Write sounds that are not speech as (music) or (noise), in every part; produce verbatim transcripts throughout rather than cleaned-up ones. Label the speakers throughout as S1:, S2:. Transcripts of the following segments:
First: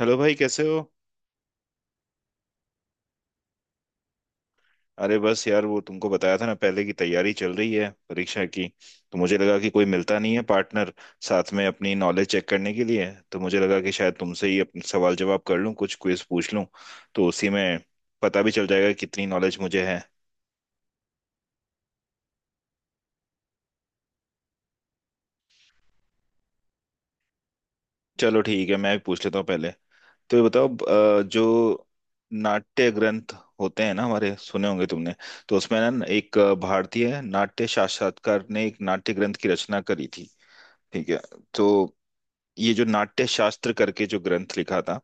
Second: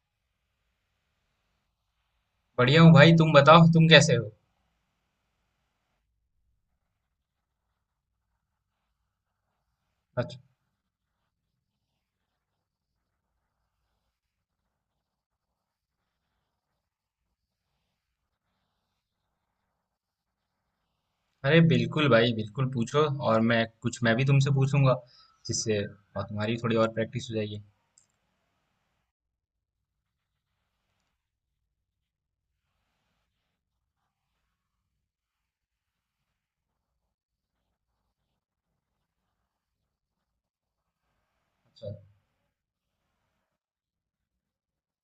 S1: Hello भाई, कैसे हो।
S2: बढ़िया हूँ भाई, तुम बताओ तुम कैसे हो।
S1: अरे बस यार, वो तुमको बताया था ना, पहले की तैयारी चल रही है परीक्षा की। तो मुझे लगा कि कोई मिलता नहीं
S2: अच्छा।
S1: है पार्टनर साथ में अपनी नॉलेज चेक करने के लिए। तो मुझे लगा कि शायद तुमसे ही अपने सवाल जवाब कर लूं, कुछ क्विज पूछ लूं, तो उसी में पता भी चल जाएगा कितनी नॉलेज मुझे है।
S2: अरे बिल्कुल भाई, बिल्कुल पूछो। और मैं कुछ मैं भी तुमसे पूछूंगा, जिससे और तुम्हारी थोड़ी और प्रैक्टिस हो जाएगी।
S1: चलो ठीक है, मैं भी पूछ लेता हूँ पहले। तो ये बताओ अ, जो नाट्य ग्रंथ होते हैं ना, हमारे, सुने होंगे तुमने। तो उसमें ना एक भारतीय नाट्य साक्षात्कार ने एक नाट्य ग्रंथ की रचना करी थी, ठीक है। तो
S2: अच्छा।
S1: ये जो नाट्य शास्त्र करके जो ग्रंथ लिखा था,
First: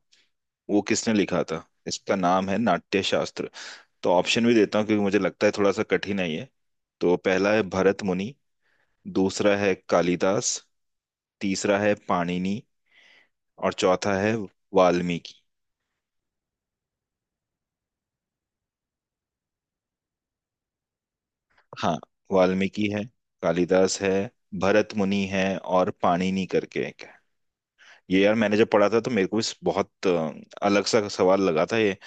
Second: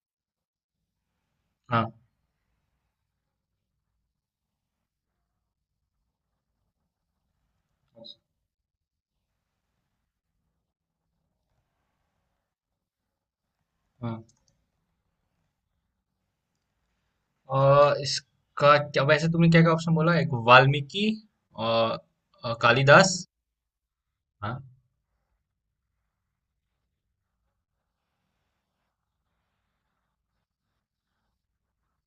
S1: वो किसने लिखा था?
S2: हाँ,
S1: इसका नाम है नाट्य शास्त्र। तो ऑप्शन भी देता हूँ क्योंकि मुझे लगता है थोड़ा सा कठिन है ये। तो पहला है भरत मुनि, दूसरा है कालिदास, तीसरा है पाणिनि, और चौथा
S2: हाँ।
S1: है वाल्मीकि।
S2: और इसका क्या, वैसे तुमने क्या क्या ऑप्शन बोला? एक, वाल्मीकि
S1: हाँ,
S2: और, और
S1: वाल्मीकि है,
S2: कालिदास।
S1: कालिदास है,
S2: हाँ।
S1: भरत मुनि है, और पाणिनि करके एक है। ये यार, मैंने जब पढ़ा था तो मेरे को इस बहुत अ, अलग सा सवाल लगा था ये।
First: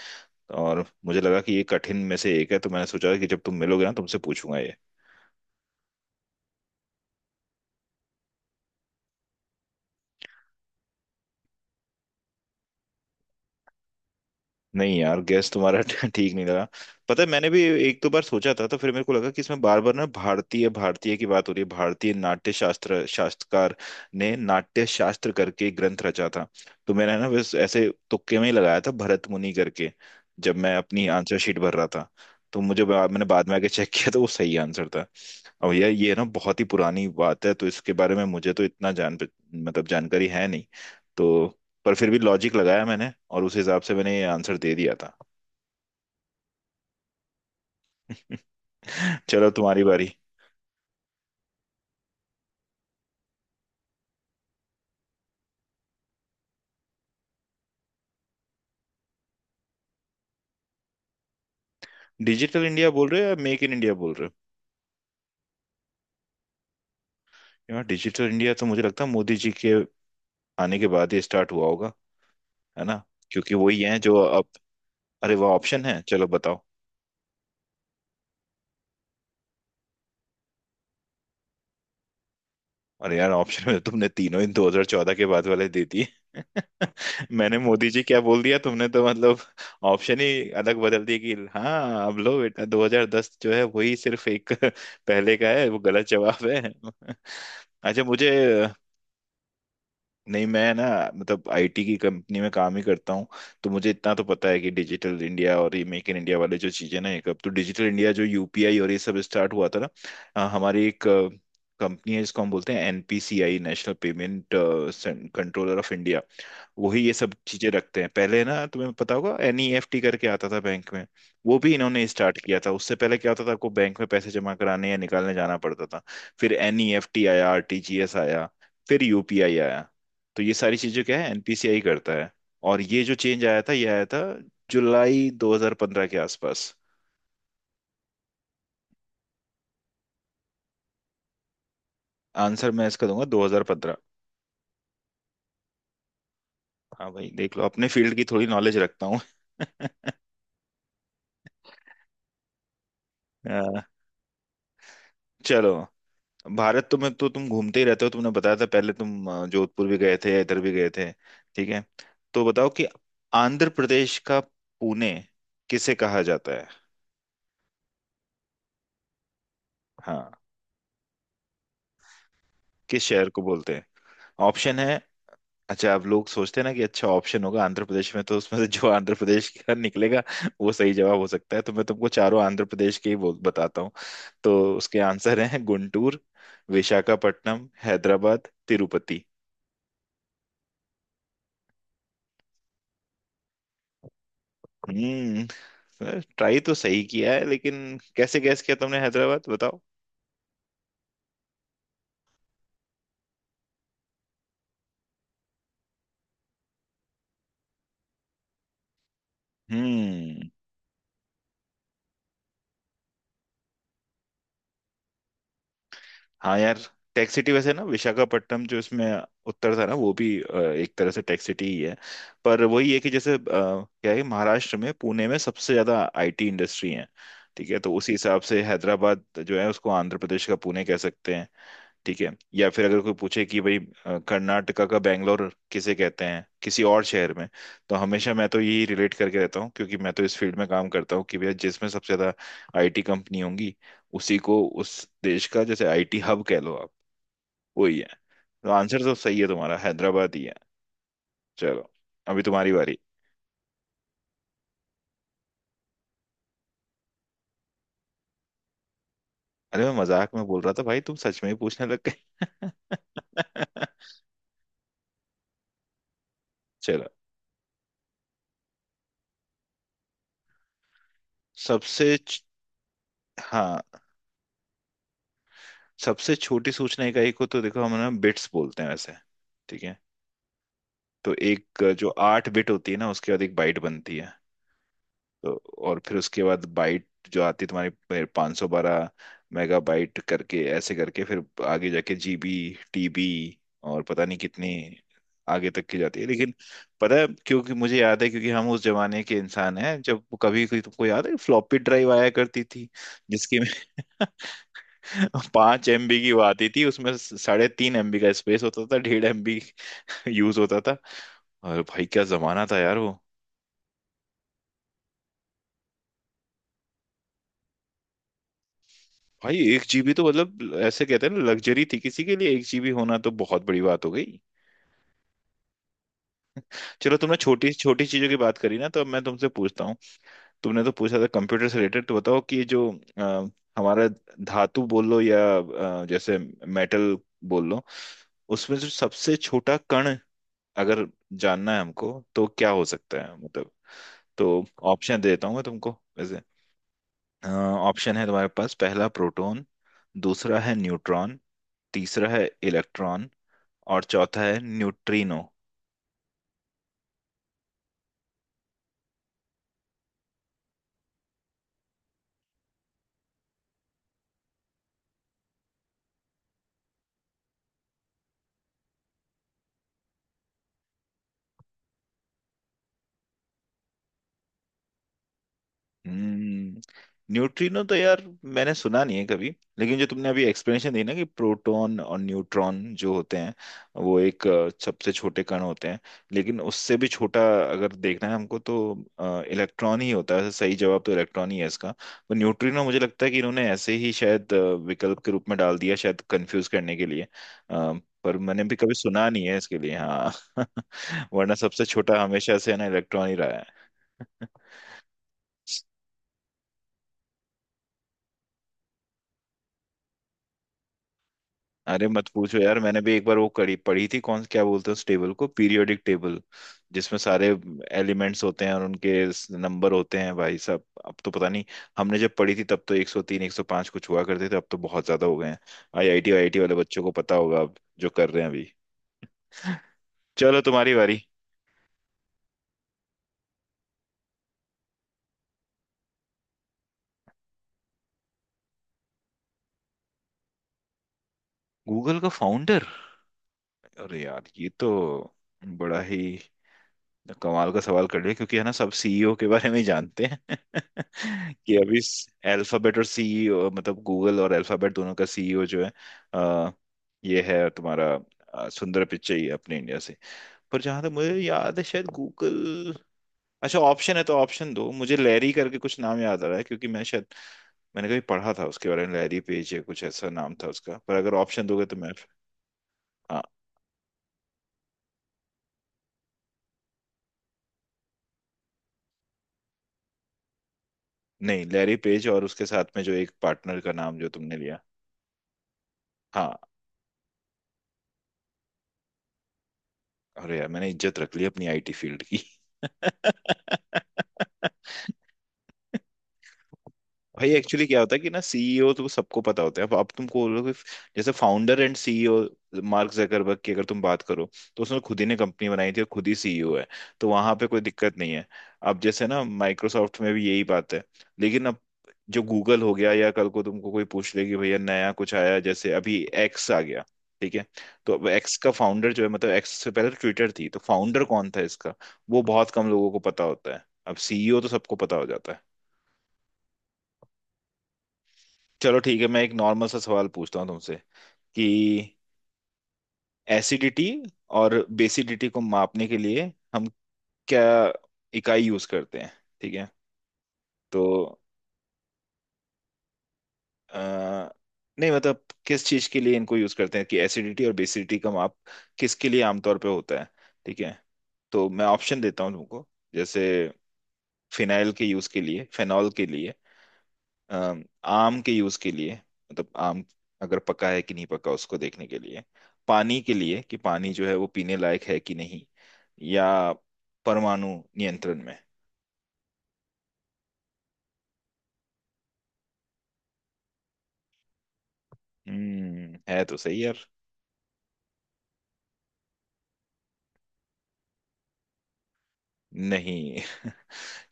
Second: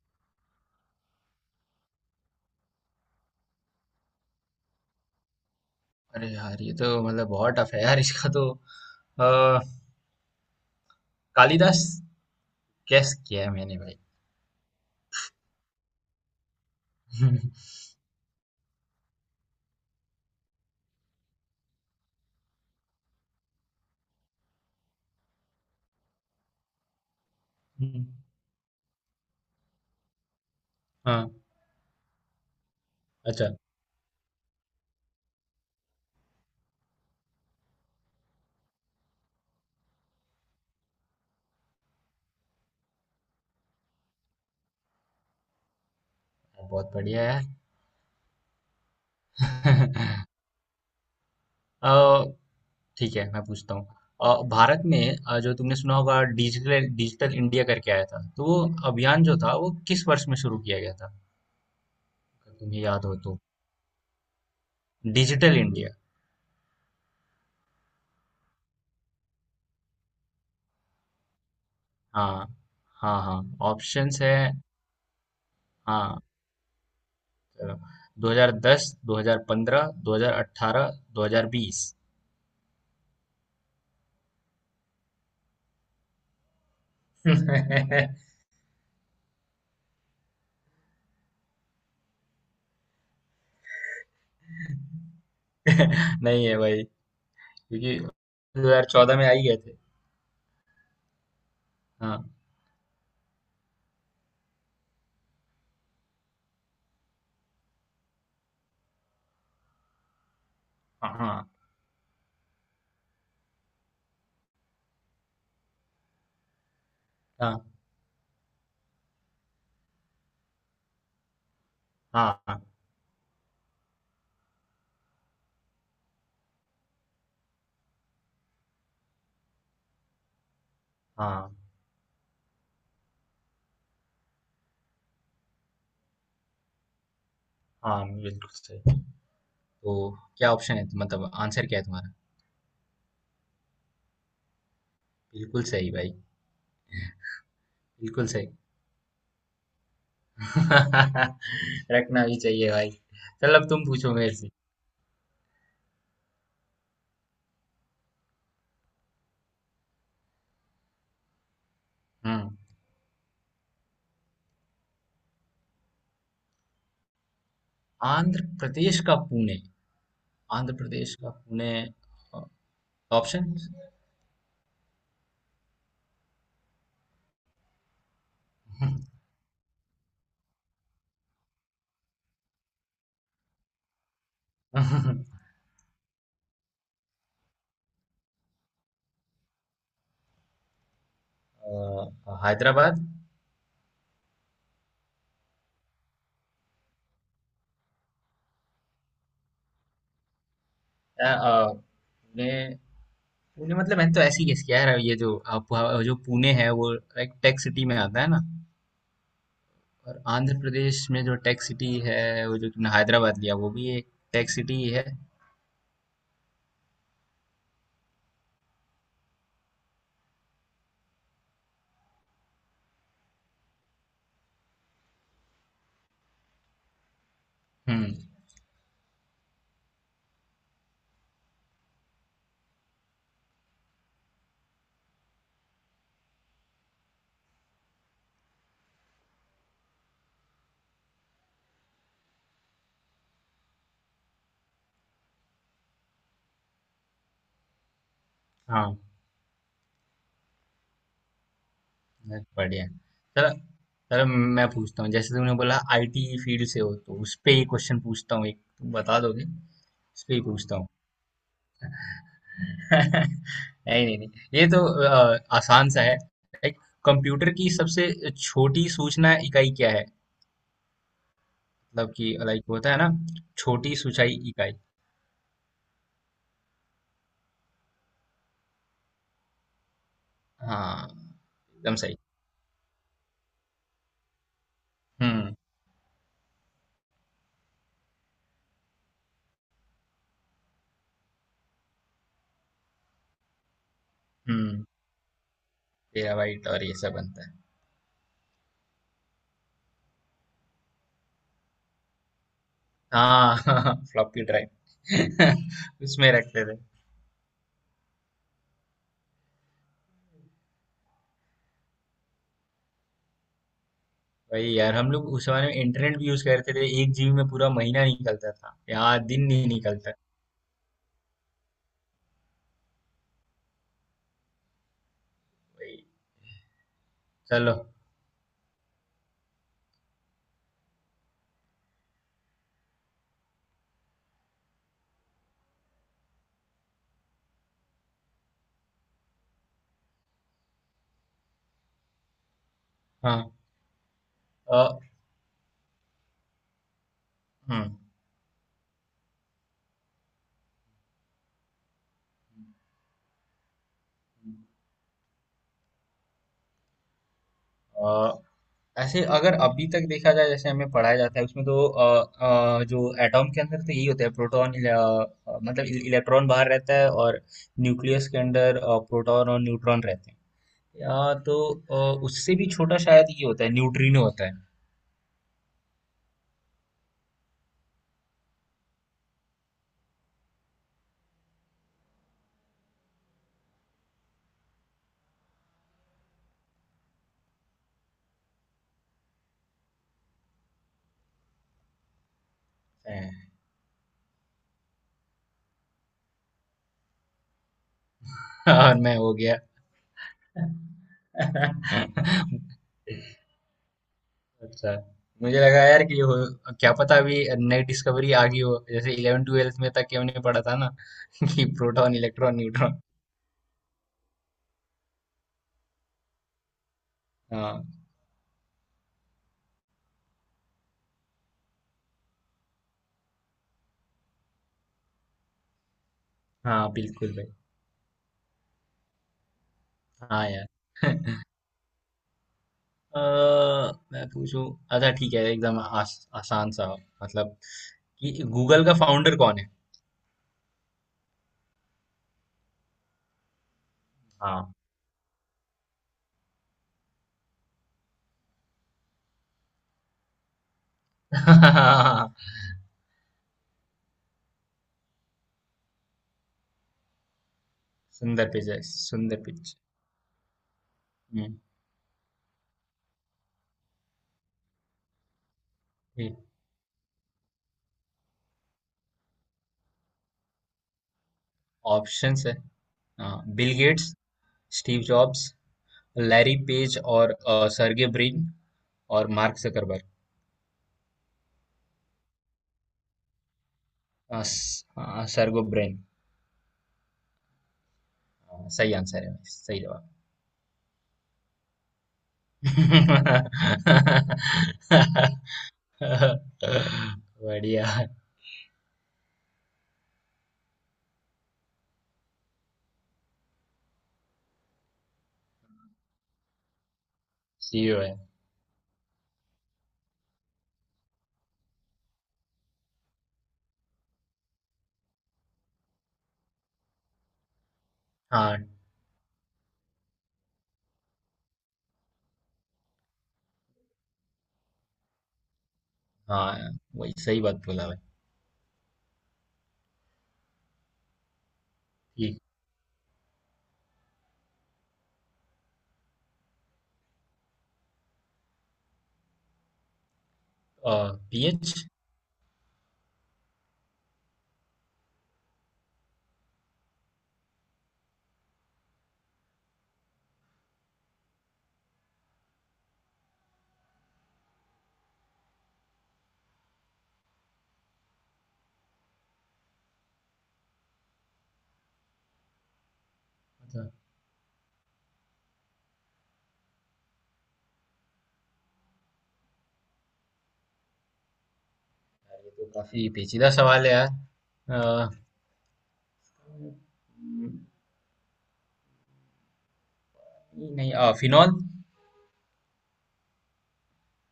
S1: और मुझे लगा कि ये कठिन में से एक है, तो मैंने सोचा कि जब तुम मिलोगे ना तुमसे पूछूंगा ये।
S2: अरे यार, ये तो मतलब बहुत टफ है यार, इसका तो अ, कालिदास कैस किया है मैंने भाई। (laughs)
S1: नहीं यार, गैस तुम्हारा (laughs) ठीक नहीं लगा। पता है, मैंने भी एक दो बार सोचा था, तो फिर मेरे को लगा कि इसमें बार बार ना भारतीय भारतीय की बात हो रही है, भारतीय नाट्य शास्त्र शास्त्रकार ने नाट्य शास्त्र करके एक ग्रंथ रचा था। तो मैंने ना बस ऐसे
S2: हम्म,
S1: तुक्के में ही लगाया था भरत मुनि करके। जब मैं अपनी
S2: हाँ।
S1: आंसर शीट भर रहा था, तो मुझे बा- मैंने
S2: अच्छा,
S1: बाद में आके चेक किया तो वो सही आंसर था। और यार ये ना बहुत ही पुरानी बात है, तो इसके बारे में मुझे तो इतना जान, मतलब जानकारी है नहीं। तो पर फिर भी लॉजिक लगाया मैंने, और उस हिसाब से मैंने ये आंसर दे दिया था।
S2: बहुत बढ़िया यार।
S1: (laughs) चलो तुम्हारी बारी।
S2: (laughs) अ, ठीक है, मैं पूछता हूँ। अ, भारत में अ, जो तुमने सुना होगा, डिजिटल डिजिटल इंडिया करके आया था, तो वो अभियान जो था वो किस वर्ष में शुरू किया गया था, अगर
S1: डिजिटल
S2: तुम्हें
S1: इंडिया
S2: याद
S1: बोल
S2: हो
S1: रहे हो या
S2: तो?
S1: मेक इन इंडिया बोल रहे?
S2: Digital India.
S1: हो यार, डिजिटल इंडिया तो मुझे लगता है मोदी जी के आने के बाद ही स्टार्ट हुआ होगा,
S2: हाँ,
S1: है ना?
S2: हाँ, हाँ।
S1: क्योंकि वही है जो
S2: ऑप्शंस है।
S1: अब। अरे वह ऑप्शन है,
S2: हाँ।
S1: चलो बताओ।
S2: अ, दो हज़ार दस, दो हज़ार पंद्रह, दो हज़ार अठारह, दो हज़ार बीस।
S1: और यार ऑप्शन में तुमने तीनों इन दो हज़ार चौदह के बाद वाले दे दिए।
S2: (laughs)
S1: (laughs) मैंने मोदी जी
S2: नहीं।
S1: क्या बोल दिया, तुमने तो मतलब ऑप्शन ही अलग बदल दिए कि हाँ अब लो बेटा, दो हज़ार दस जो है वही सिर्फ एक (laughs) पहले का है, वो
S2: है
S1: गलत जवाब है।
S2: भाई,
S1: (laughs)
S2: क्योंकि
S1: अच्छा, मुझे
S2: दो हज़ार चौदह में आ ही गए थे।
S1: नहीं। मैं ना, मतलब आईटी की
S2: हाँ,
S1: कंपनी में काम ही करता हूँ, तो मुझे इतना तो पता है कि डिजिटल इंडिया और ये मेक इन इंडिया वाले जो चीजें ना, एक अब तो डिजिटल इंडिया जो यूपीआई और ये सब स्टार्ट हुआ था ना, अ, हमारी एक
S2: हाँ,
S1: कंपनी है जिसको हम बोलते हैं NPCI, national payment controller of India. वही ये सब चीजें
S2: हाँ,
S1: रखते हैं। पहले ना तुम्हें पता होगा एनईएफटी करके आता था बैंक में, वो भी इन्होंने स्टार्ट
S2: हाँ,
S1: किया
S2: हाँ,
S1: था। उससे पहले क्या होता था, आपको बैंक में पैसे जमा कराने या निकालने जाना पड़ता था। फिर एनईएफटी आया, आरटीजीएस आया, फिर यूपीआई आया। तो ये सारी चीजें क्या है,
S2: हाँ,
S1: एनपीसीआई करता है। और ये जो चेंज आया था ये आया था जुलाई दो हज़ार पंद्रह के आसपास।
S2: हाँ, बिल्कुल सही। तो क्या ऑप्शन है? मतलब आंसर क्या है तुम्हारा?
S1: आंसर मैं इसका दूंगा दो हज़ार पंद्रह।
S2: बिल्कुल सही भाई,
S1: हाँ भाई, देख लो, अपने फील्ड की
S2: बिल्कुल
S1: थोड़ी
S2: सही।
S1: नॉलेज रखता हूँ। (laughs)
S2: (laughs) रखना भी चाहिए भाई। चल, अब
S1: अ,
S2: तुम पूछो मेरे से।
S1: चलो। भारत तो, में तो तुम घूमते ही रहते हो, तुमने बताया था पहले तुम अ, जोधपुर भी गए थे या इधर भी गए थे, ठीक है। तो
S2: हम्म।
S1: बताओ कि आंध्र प्रदेश का पुणे किसे कहा जाता है?
S2: आंध्र प्रदेश का पुणे?
S1: हाँ,
S2: आंध्र प्रदेश का पुणे?
S1: किस शहर को
S2: ऑप्शन?
S1: बोलते हैं? ऑप्शन है। अच्छा, अब लोग सोचते हैं ना कि अच्छा, ऑप्शन होगा आंध्र प्रदेश में तो उसमें से जो (laughs) आंध्र
S2: (laughs)
S1: प्रदेश का निकलेगा वो सही जवाब हो सकता है, तो मैं तुमको चारों आंध्र प्रदेश के ही बोल बताता हूँ। तो उसके आंसर हैं गुंटूर, विशाखापट्टनम, हैदराबाद, तिरुपति।
S2: हैदराबाद।
S1: हम्म। ट्राई तो सही किया है, लेकिन कैसे गैस किया तुमने हैदराबाद, बताओ।
S2: अ, अ, पुणे। पुणे मतलब मैंने तो ऐसे ही गेस किया है, ये जो अ, पु- जो पुणे है वो एक टेक सिटी में आता है ना। और
S1: हम्म।
S2: आंध्र प्रदेश में जो टेक सिटी है वो जो तुमने हैदराबाद लिया वो भी एक टेक सिटी ही है।
S1: हाँ यार, टेक सिटी वैसे ना विशाखापट्टनम, जो इसमें उत्तर था ना, वो भी अ, एक तरह से टेक सिटी ही है। पर वही है कि जैसे अ, क्या है, महाराष्ट्र में पुणे में सबसे ज्यादा आईटी इंडस्ट्री है, ठीक है, तो
S2: हुँ,
S1: उसी हिसाब से हैदराबाद जो है उसको आंध्र प्रदेश का पुणे कह सकते हैं, ठीक है। या फिर अगर कोई पूछे कि भाई अ, कर्नाटका का बैंगलोर किसे कहते हैं किसी और शहर में, तो हमेशा मैं तो यही रिलेट करके रहता हूँ क्योंकि मैं तो इस फील्ड में काम करता हूँ कि भैया, जिसमें सबसे ज्यादा आईटी कंपनी होंगी उसी को उस देश का जैसे आईटी हब कह लो आप। वही है। तो
S2: हाँ,
S1: आंसर तो सही है तुम्हारा, हैदराबाद ही है। चलो, अभी
S2: बहुत
S1: तुम्हारी
S2: बढ़िया।
S1: बारी।
S2: चलो। चलो, मैं पूछता हूँ, जैसे तुमने बोला आई टी फील्ड से हो, तो उसपे ही क्वेश्चन पूछता हूँ एक, तुम बता दोगे?
S1: अरे मैं मजाक
S2: उसपे ही
S1: में बोल रहा
S2: पूछता
S1: था
S2: हूँ।
S1: भाई, तुम सच में ही पूछने लग गए।
S2: (laughs) नहीं, नहीं, नहीं, ये तो अ, आसान सा है। लाइक,
S1: (laughs) चलो।
S2: कंप्यूटर की सबसे छोटी सूचना इकाई क्या है? मतलब
S1: सबसे
S2: कि
S1: च-
S2: लाइक होता है ना,
S1: हाँ,
S2: छोटी सूचाई इकाई।
S1: सबसे छोटी सूचना इकाई को तो देखो हम ना बिट्स बोलते हैं वैसे, ठीक है।
S2: हाँ,
S1: तो एक
S2: एकदम
S1: जो
S2: सही।
S1: आठ बिट होती है ना, उसके बाद एक बाइट बनती है। तो
S2: हुँ,
S1: और फिर उसके बाद बाइट जो आती है तुम्हारी, पाँच सौ बारह मेगा बाइट करके, ऐसे करके फिर आगे जाके जीबी, टीबी, और पता नहीं कितनी
S2: हुँ,
S1: आगे तक की जाती है, लेकिन
S2: टेराबाइट और ये सब
S1: पता है
S2: बनता है।
S1: क्योंकि मुझे याद है, क्योंकि हम उस जमाने के इंसान हैं जब कभी कोई, तुमको याद है फ्लॉपी ड्राइव आया करती थी,
S2: हाँ।
S1: जिसकी में
S2: (laughs) फ्लॉपी
S1: (laughs)
S2: ड्राइव
S1: पांच
S2: (laughs)
S1: एमबी की
S2: उसमें
S1: वो
S2: रखते
S1: आती
S2: थे।
S1: थी, उसमें साढ़े तीन एमबी का स्पेस होता था, डेढ़ एमबी यूज होता था। और भाई क्या जमाना था यार वो।
S2: वही यार, हम लोग उस जमाने में इंटरनेट भी यूज करते थे, एक जी बी में पूरा महीना निकलता था यार, दिन
S1: भाई
S2: नहीं
S1: एक
S2: निकलता।
S1: जीबी तो, मतलब ऐसे कहते हैं ना लग्जरी थी, किसी के लिए एक जीबी होना तो बहुत बड़ी बात हो गई।
S2: वही।
S1: चलो, तुमने छोटी
S2: चलो।
S1: छोटी चीजों की बात करी ना, तो अब मैं तुमसे पूछता हूँ। तुमने तो पूछा था कंप्यूटर से रिलेटेड, तो बताओ कि जो अ, हमारा धातु बोल लो या अ, जैसे मेटल बोल लो, उसमें जो सबसे छोटा कण अगर जानना है हमको तो क्या हो सकता है,
S2: हाँ।
S1: मतलब। तो
S2: अ,
S1: ऑप्शन दे देता हूँ मैं तुमको वैसे।
S2: हम्म
S1: ऑप्शन है तुम्हारे पास, पहला प्रोटॉन, दूसरा है न्यूट्रॉन, तीसरा है इलेक्ट्रॉन, और चौथा है न्यूट्रिनो।
S2: अ, ऐसे अगर अभी तक देखा जाए, जैसे हमें पढ़ाया जाता है उसमें तो अ, अ, जो एटॉम के अंदर तो यही होता है, प्रोटॉन। मतलब इल- इलेक्ट्रॉन बाहर रहता है, और न्यूक्लियस के अंदर अ, प्रोटॉन और न्यूट्रॉन रहते हैं। या तो अ, उससे भी छोटा शायद ये होता है, न्यूट्रिनो होता है।
S1: हम्म। न्यूट्रिनो तो यार मैंने सुना नहीं है कभी। लेकिन जो तुमने अभी एक्सप्लेनेशन दी ना, कि प्रोटॉन और न्यूट्रॉन जो होते हैं वो एक अ, सबसे छोटे कण होते हैं, लेकिन उससे भी छोटा अगर देखना है हमको तो इलेक्ट्रॉन ही होता है। सही जवाब तो इलेक्ट्रॉन ही है इसका। तो न्यूट्रिनो मुझे लगता है कि
S2: (laughs)
S1: इन्होंने ऐसे ही शायद अ, विकल्प के रूप में डाल दिया, शायद कंफ्यूज करने के लिए। अ, पर मैंने
S2: अ,
S1: भी कभी
S2: और मैं
S1: सुना
S2: हो
S1: नहीं
S2: गया।
S1: है इसके लिए, हाँ, (laughs) वरना
S2: अच्छा,
S1: सबसे छोटा हमेशा से है ना इलेक्ट्रॉन ही रहा है।
S2: मुझे लगा
S1: (laughs)
S2: यार कि हो, क्या पता अभी नई डिस्कवरी आ गई हो, जैसे इलेवन्थ ट्वेल्थ में तक कि हमने पढ़ा था ना, (laughs) कि
S1: अरे
S2: प्रोटॉन,
S1: मत
S2: इलेक्ट्रॉन,
S1: पूछो यार,
S2: न्यूट्रॉन।
S1: मैंने भी एक बार वो कड़ी पढ़ी थी, कौन क्या बोलते हैं उस टेबल को, पीरियोडिक टेबल, जिसमें सारे
S2: हाँ,
S1: एलिमेंट्स होते हैं और उनके नंबर होते हैं। भाई साहब, अब तो पता नहीं, हमने जब पढ़ी थी तब तो एक सौ तीन एक सौ पांच कुछ हुआ करते थे, अब तो बहुत ज्यादा हो गए हैं। आईआईटी आईआईटी वाले
S2: हाँ,
S1: बच्चों को
S2: बिल्कुल
S1: पता
S2: भाई।
S1: होगा, अब जो कर रहे हैं अभी। (laughs)
S2: हाँ
S1: चलो तुम्हारी बारी।
S2: यार। (laughs) अ, मैं पूछूं? अच्छा, ठीक है, एकदम आस, आसान सा, मतलब कि गूगल का फाउंडर कौन है?
S1: गूगल का फाउंडर, अरे यार, ये
S2: हाँ।
S1: तो बड़ा ही कमाल का सवाल कर लिया, क्योंकि है ना, सब सीईओ के बारे में ही जानते हैं। (laughs) कि अभी
S2: (laughs)
S1: अल्फाबेट, और सीईओ मतलब गूगल और अल्फाबेट दोनों का सीईओ जो है अ, ये है तुम्हारा
S2: सुंदर
S1: अ,
S2: पिचाई,
S1: सुंदर
S2: सुंदर
S1: पिचाई, अपने
S2: पिचाई।
S1: इंडिया से। पर जहां तक मुझे
S2: हम्म।
S1: याद है शायद गूगल, अच्छा ऑप्शन है तो ऑप्शन दो मुझे, लैरी करके कुछ नाम
S2: ठीक।
S1: याद आ रहा है क्योंकि मैं शायद, मैंने कभी पढ़ा था उसके बारे में, लैरी पेज या कुछ ऐसा नाम था उसका, पर अगर ऑप्शन दोगे तो मैं।
S2: ऑप्शंस है।
S1: हाँ,
S2: हाँ, Bill Gates, Steve Jobs, Larry Page और अ, सर्गे ब्रिन और मार्क जुकरबर्ग।
S1: नहीं लैरी पेज, और उसके साथ में जो एक पार्टनर का नाम जो
S2: अ,
S1: तुमने लिया।
S2: स- अ, सर्गो ब्रिन।
S1: हाँ।
S2: अ, सही आंसर है, सही जवाब।
S1: अरे यार मैंने इज्जत रख ली अपनी आईटी फील्ड की।
S2: (laughs)
S1: (laughs) भाई एक्चुअली
S2: बढ़िया।
S1: क्या होता है कि ना, सीईओ तो सबको पता होता है अब अब तुमको बोलोगे जैसे founder and CEO, Mark Zuckerberg की अगर तुम बात करो, तो उसने खुद ही ने कंपनी बनाई थी और खुद ही सीईओ है, तो वहां पे कोई
S2: सी ओ है।
S1: दिक्कत नहीं है। अब जैसे ना माइक्रोसॉफ्ट में भी यही बात है। लेकिन अब जो गूगल हो गया, या कल को तुमको कोई पूछ ले कि भैया नया कुछ आया, जैसे अभी एक्स आ गया, ठीक है, तो अब एक्स
S2: हाँ,
S1: का फाउंडर जो है, मतलब एक्स से पहले ट्विटर थी, तो फाउंडर कौन था इसका, वो बहुत कम लोगों को पता होता है। अब सीईओ तो सबको पता हो जाता है।
S2: हाँ, वही सही बात बोला भाई।
S1: चलो ठीक है, मैं एक नॉर्मल सा सवाल पूछता हूँ तुमसे, कि
S2: ठीक।
S1: एसिडिटी और बेसिडिटी को मापने के लिए हम क्या इकाई यूज करते हैं, ठीक है। तो
S2: पी एच ये।
S1: अ, नहीं, मतलब किस चीज के लिए इनको यूज करते हैं, कि एसिडिटी और बेसिडिटी का माप किसके लिए आमतौर पे होता है, ठीक है। तो मैं ऑप्शन देता हूँ तुमको, जैसे फिनाइल के यूज के लिए, फेनॉल के लिए, अम, आम के यूज के लिए, मतलब आम अगर पका है कि नहीं पका उसको देखने के लिए, पानी के लिए कि पानी जो है वो पीने लायक है कि नहीं, या परमाणु नियंत्रण में।
S2: तो काफी पेचीदा सवाल है यार। अ,
S1: हम्म, है तो सही यार।
S2: नहीं, अ, फिनॉल।
S1: नहीं, (laughs)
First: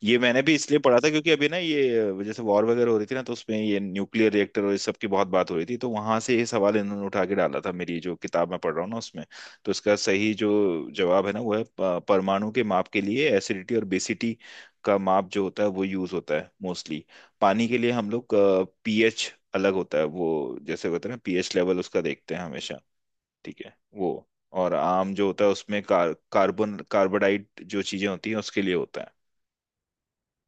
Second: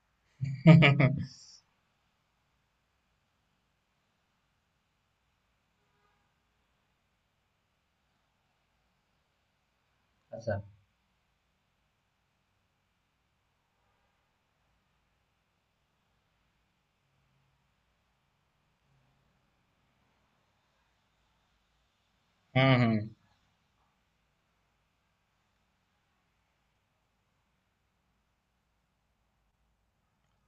S1: ये मैंने भी इसलिए पढ़ा था क्योंकि
S2: (laughs)
S1: अभी ना, ये जैसे वॉर वगैरह हो रही थी ना, तो उसमें ये न्यूक्लियर रिएक्टर और इस सब की बहुत बात हो रही थी, तो वहां से ये सवाल इन्होंने उठा के डाला था मेरी जो किताब मैं पढ़ रहा हूँ ना उसमें। तो इसका सही जो
S2: अच्छा।
S1: जवाब है ना वो है प- परमाणु के माप के लिए। एसिडिटी और बेसिटी का माप जो होता है वो यूज होता है मोस्टली। पानी के लिए हम लोग, पीएच अलग होता है, वो जैसे होता है ना पीएच लेवल उसका देखते हैं हमेशा,
S2: हम्म, हम्म।
S1: ठीक है वो। और आम जो होता है उसमें कार, कार्बन कार्बोडाइट जो चीजें होती हैं उसके लिए होता है।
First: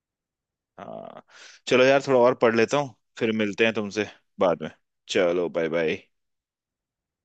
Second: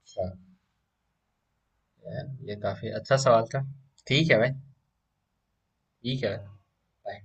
S2: अच्छा।
S1: हाँ। चलो यार, थोड़ा
S2: यार,
S1: और पढ़
S2: ये
S1: लेता
S2: काफी
S1: हूँ,
S2: अच्छा
S1: फिर
S2: सवाल था।
S1: मिलते हैं तुमसे
S2: ठीक है भाई।
S1: बाद में। चलो, बाय बाय।
S2: ठीक है। बाय।